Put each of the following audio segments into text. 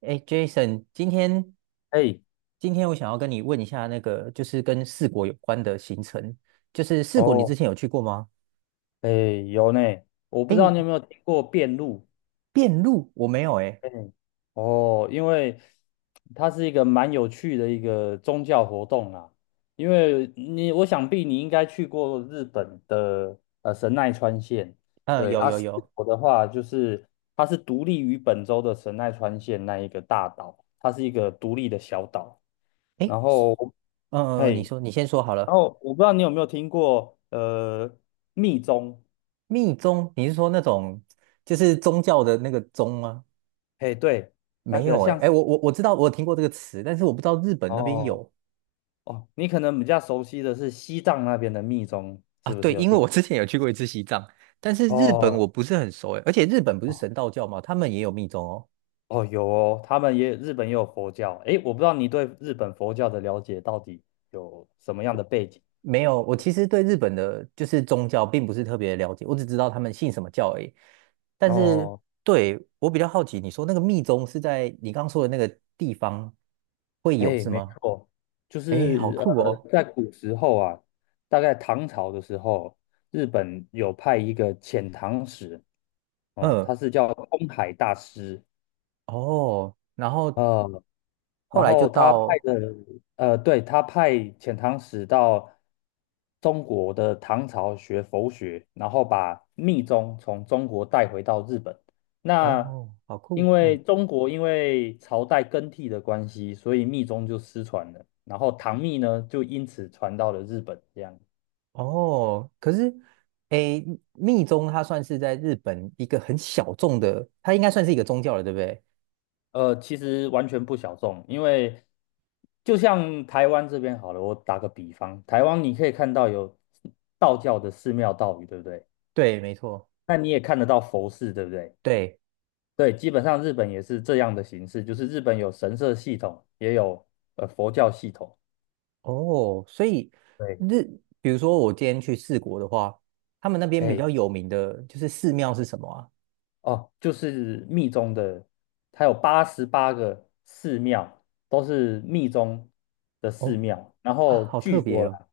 哎，Jason，今天哎，今天我想要跟你问一下那个，就是跟四国有关的行程，就是四国你之哦，前有去过吗？哎，有呢。我不哎，知道你有没有听过遍路。遍路我没有哎。哎，哦，因为它是一个蛮有趣的一个宗教活动啦。因为你，我想必你应该去过日本的神奈川县。嗯，对。有啊，有四有。国的话就是它是独立于本州的神奈川县那一个大岛，它是一个独立的小岛。哎，然后，你嘿，说你先说好然了。后我不知道你有没有听过密宗。密宗你是说那种就是宗教的那个宗吗？嘿，对，那没个有哎，像是哎，我知道我有听过这个词，但是我不知道日本那边哦有。哦，你可能比较熟悉的是西藏那边的密宗，啊，是不对，是有因为听我之过？前有去过一次西藏，但是日本哦我不是很熟哎，而且日本不是哦神道教嘛，他们也有密宗哦。哦，有哦。他们也日本也有佛教。诶，我不知道你对日本佛教的了解到底有什么样的背景？没有，我对其实对日本的就是宗教并不是特别了解，我只知道他们信什么教而已。但是哦。对，我比较好奇，你说那个密宗是在你刚刚说的那个地方会有诶，是没吗？错。就诶，好是酷哦。在古时候啊，大概唐朝的时候，日本有派一个遣唐使哦，嗯，他是叫空海大师。哦，然后啊。后然来就后他派到。的，呃，对，他派遣唐使到中国的唐朝学佛学，然后把密宗从中国带回到日本。那哦，好因酷，嗯。为中国因为朝代更替的关系，所以密宗就失传了，然后唐密呢就因此传到了日本，这样。哦，可是，诶，密宗它算是在日本一个很小众的，它应该算是一个宗教了，对不对？其实完全不小众，因为就像台湾这边好了，我打个比方。台湾你可以看到有道教的寺庙道宇，对不对？对，没错，那你也看得到佛寺，对不对？对。对。基本上日本也是这样的形式，就是日本有神社系统，也有佛教系统。哦，所以对。日，比如说我今天去四国的话，他们那边比嘿，较有名的就是寺庙是什么啊？哦，就是密宗的，它有八十八个寺庙，都是密宗的寺哦，庙。然啊，后好据特别说哦。啦，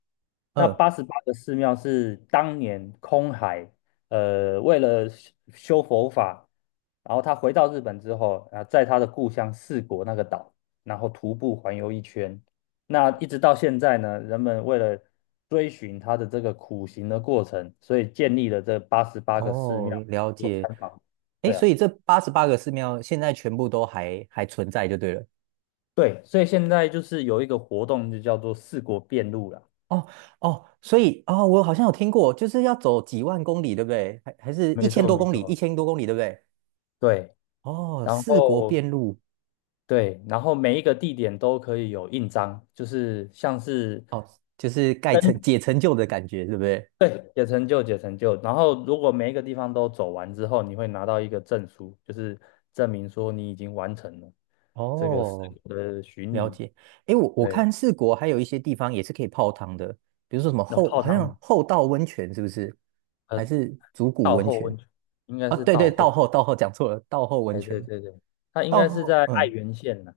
那嗯，八十八个寺庙是当年空海，为了修佛法，然后他回到日本之后，啊，在他的故乡四国那个岛，然后徒步环游一圈。那一直到现在呢，人们为了追寻他的这个苦行的过程，所以建立了这八十八个寺哦，庙。了做解。参访。诶，对啊。所以这88个寺庙现在全部都还存在就对了。对，所以现在就是有一个活动，就叫做四国遍路啦。哦哦，所以哦，我好像有听过，就是要走几万公里，对不对？还是一没千错，多没公里，一错，千多公里，对不对？对。哦，然四国后遍路。对，然后每一个地点都可以有印章，就是像是哦，就是盖跟成解成就的感觉，对不对？对，解成就解成就。然后如果每一个地方都走完之后，你会拿到一个证书，就是证明说你已经完成了这个四哦，国的巡了礼。解。诶，我对。看四国还有一些地方也是可以泡汤的，比如说什么那泡好汤像吗？后道温泉是不是？呃，还是竹谷道温后泉？温泉应该啊，是对对，道道后。后道后讲错了，道后温哎，对泉。对对，它应道该是后，在爱嗯，媛县呢。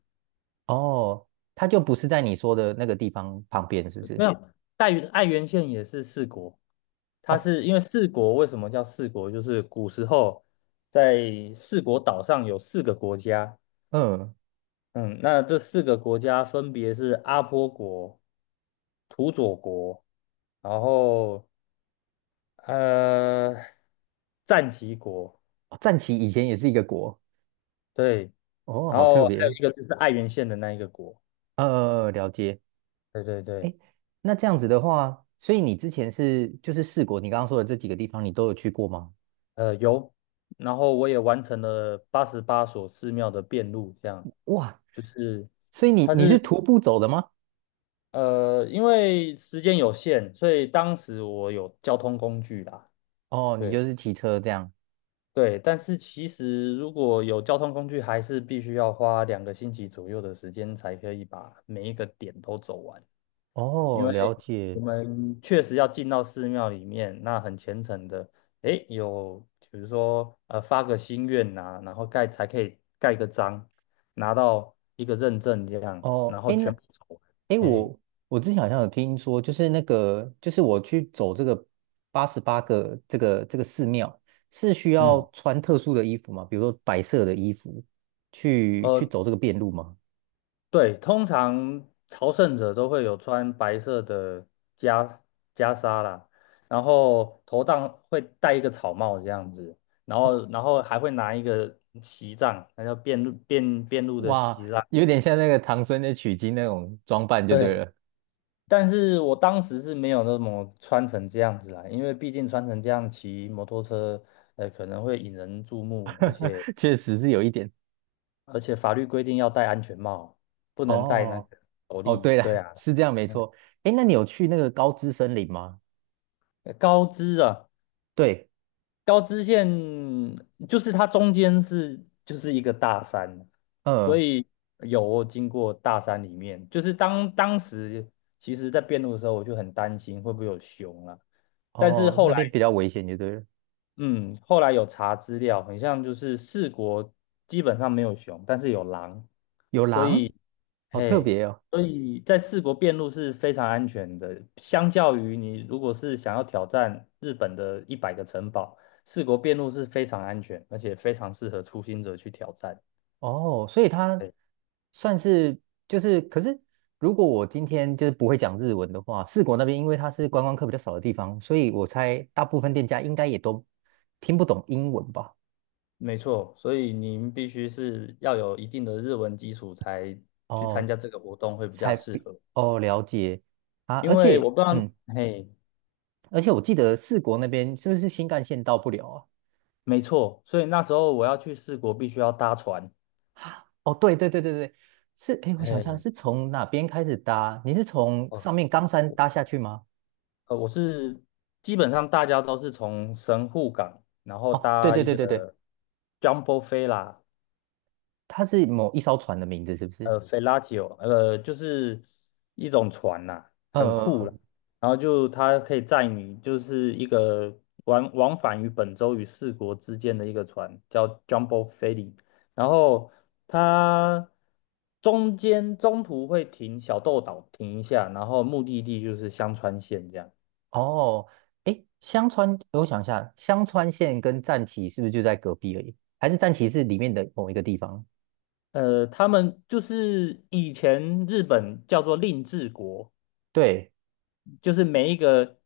哦，它就不是在你说的那个地方旁边，是不没是？有。爱媛县也是四国，它哦，是因为四国为什么叫四国？就是古时候在四国岛上有四个国家。嗯，嗯，那这四个国家分别是阿波国、土佐国，然后呃战旗国。哦，战旗以前也是一个国。对，哦，然好后特还有一别。个就是爱媛县的那一个国。了解。对对对。诶，那这样子的话，所以你之前是就是四国，你刚刚说的这几个地方，你都有去过吗？有，然后我也完成了八十八所寺庙的遍路，这样哇，就是。所以你它你是是徒步走的吗？因为时间有限，所以当时我有交通工具啦。哦，你就对是骑车这样。对。但是其实如果有交通工具，还是必须要花2个星期左右的时间才可以把每一个点都走完，因哦，了为我解。们确实要进到寺庙里面，那很虔诚的。诶，有比如说发个心愿呐、然后才可以盖个章，拿到一个认证这样，然哦，后哎，那，全部走完。哎，诶。我之前好像有听说，就是那个，就是我去走这个八十八个这个寺庙，是需嗯。要穿特殊的衣服吗？比如说白色的衣服去呃，走这个遍路吗？对，通常朝圣者都会有穿白色的袈袈裟啦，然后头上会戴一个草帽这样子，然后还会拿一个旗杖，那叫辩路的哇，旗杖。有点像那个唐僧的取经那种装扮就对对。了。但是我当时是没有那么穿成这样子啦，因为毕竟穿成这样骑摩托车，可能会引人注目，而且 确实是有一点。法律规定要戴安全帽，不能戴那哦个斗哦，笠。对对了，啊。是这样没嗯错。哎，那你有去那个高知森林吗？高知啊。对。高知县就是它中间就是一个大山，所嗯，以有经过大山里面，就是当时其实在辩路的时候，我就很担心会不会有熊啊。但是哦，那边比较危险，就对了。后来有查资料，很像就是四国基本上没有熊，但是有狼。有狼，好特嘿，别哦。所以在四国遍路是非常安全的，相较于你如果是想要挑战日本的100个城堡，四国遍路是非常安全，而且非常适合初心者去挑战。哦，所以它对，算是就是，可是如果我今天就是不会讲日文的话，四国那边因为它是观光客比较少的地方，所以我猜大部分店家应该也都听不懂英文吧？没错，所以您必须是要有一定的日文基础才去参哦，加这个活动会比较才适比合。哦，了解啊。因而为我且不知道。嗯，嘿，而且我记得四国那边是不是新干线到不了啊？没错，所以那时候我要去四国必须要搭船。哦，对对对对对，是，哎，我想一下，嘿。是从哪边开始搭？你是从哦。上面冈山搭下去吗？呃，我是基本上大家都是从神户港，然后哦，对搭对一对个 对对，Jumbo Fella，它是某一艘船的名字，是不是？Fellatio，就是一种船啦，很酷呃，啦。然后就它可以载你，就是一个往返于本州与四国之间的一个船，叫 Jumbo f e r r， 然后它中途会停小豆岛停一下，然后目的地就是香川县这样。哦，哎，香川，我想一下，香川县跟战旗是不是就在隔壁而已？还是战旗是里面的某一个地方？他们就是以前日本叫做令制国，对，就是每一个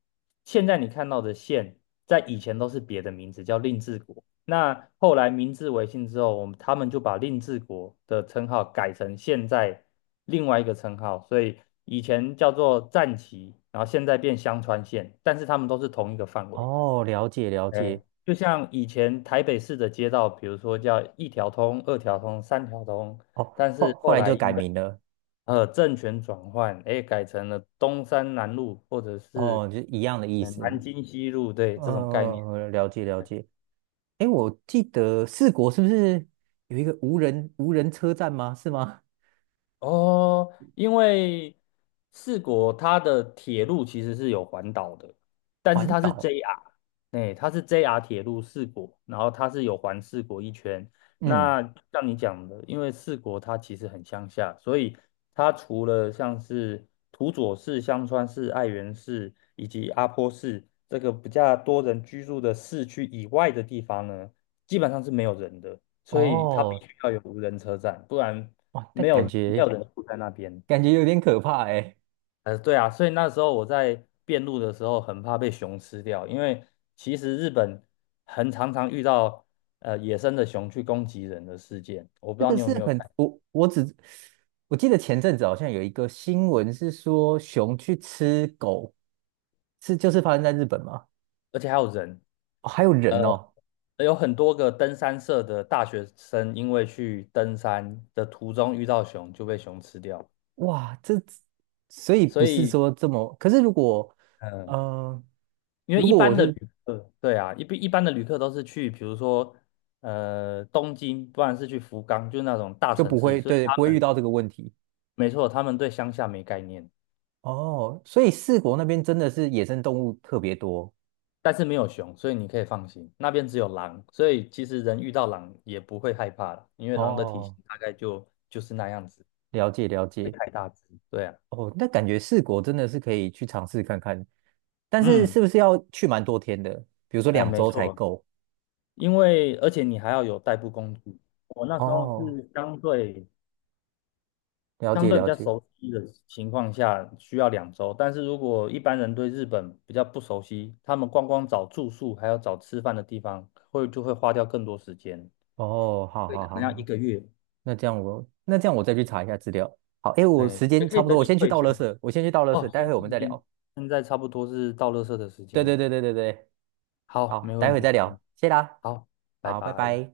现在你看到的县，在以前都是别的名字叫令制国。那后来明治维新之后，他们就把令制国的称号改成现在另外一个称号，所以以前叫做战旗，然后现在变香川县，但是他们都是同一个范围。哦，了解了解。哎，就像以前台北市的街道，比如说叫一条通、二条通、三条通，哦，但后是后后来来就改因为名了，政权转换。哎，改成了东山南路或者是哦，就一样的意南思。京西路。对，嗯，这种概念。嗯嗯，了解了解。哎，我记得四国是不是有一个无人车站吗？是吗？哦，因为四国它的铁路其实是有环岛的，但是环它是 岛，JR。哎，它是 JR 铁路四国，然后它是有环四国一圈。嗯，那像你讲的，因为四国它其实很乡下，所以它除了像是土佐市、香川市、爱媛市以及阿波市这个比较多人居住的市区以外的地方呢，基本上是没有人的。所以它必哦，须要有无人车站，不然哇，那没感有，没有觉人住在那边。感觉有点可怕哎。对啊，所以那时候我在遍路的时候很怕被熊吃掉，因为其实日本很常常遇到野生的熊去攻击人的事件。我不知这道个你有是没有很，看，我记得前阵子好像有一个新闻是说熊去吃狗，是就是发生在日本吗？而且还有人。哦，还有呃，人哦。有很多个登山社的大学生因为去登山的途中遇到熊就被熊吃掉。哇，这所以所不是以说这么，可是如果嗯、呃嗯，因为如一果我般的旅是客，对啊，一般的旅客都是去，比如说东京，不然是去福冈，就是那种大就城不市，会，所以对，他不会遇们。到这个问题。没错，他们对乡下没概念。哦，所以四国那边真的是野生动物特别多。但是没有熊，所以你可以放心，那边只有狼，所以其实人遇到狼也不会害怕了，因为狼的体型哦，大概就是那样子，了解了不解。会太大只。对啊。哦，那感觉四国真的是可以去尝试看看，但是是嗯。不是要去蛮多天的？比如说两没周才错，够。因为而且你还要有代步工具，我那时候哦，是了相解对比了较解。熟悉的情况下需要2周，但是如果一般人对日本比较不熟悉，他们光光找住宿还有找吃饭的地方，就会花掉更多时间，哦，好以好可能好，要一个月。那这样我再去查一下资料。好，诶，我哎，时也间可以差不等多，我你先去退倒休垃了。圾，我先去倒垃圾，哦，待先会我静们一再静，聊。现在差不多是到垃圾的时对对间。对对对对，好，好，没待问会题。再嗯聊，谢啦，好，拜好，拜拜。拜。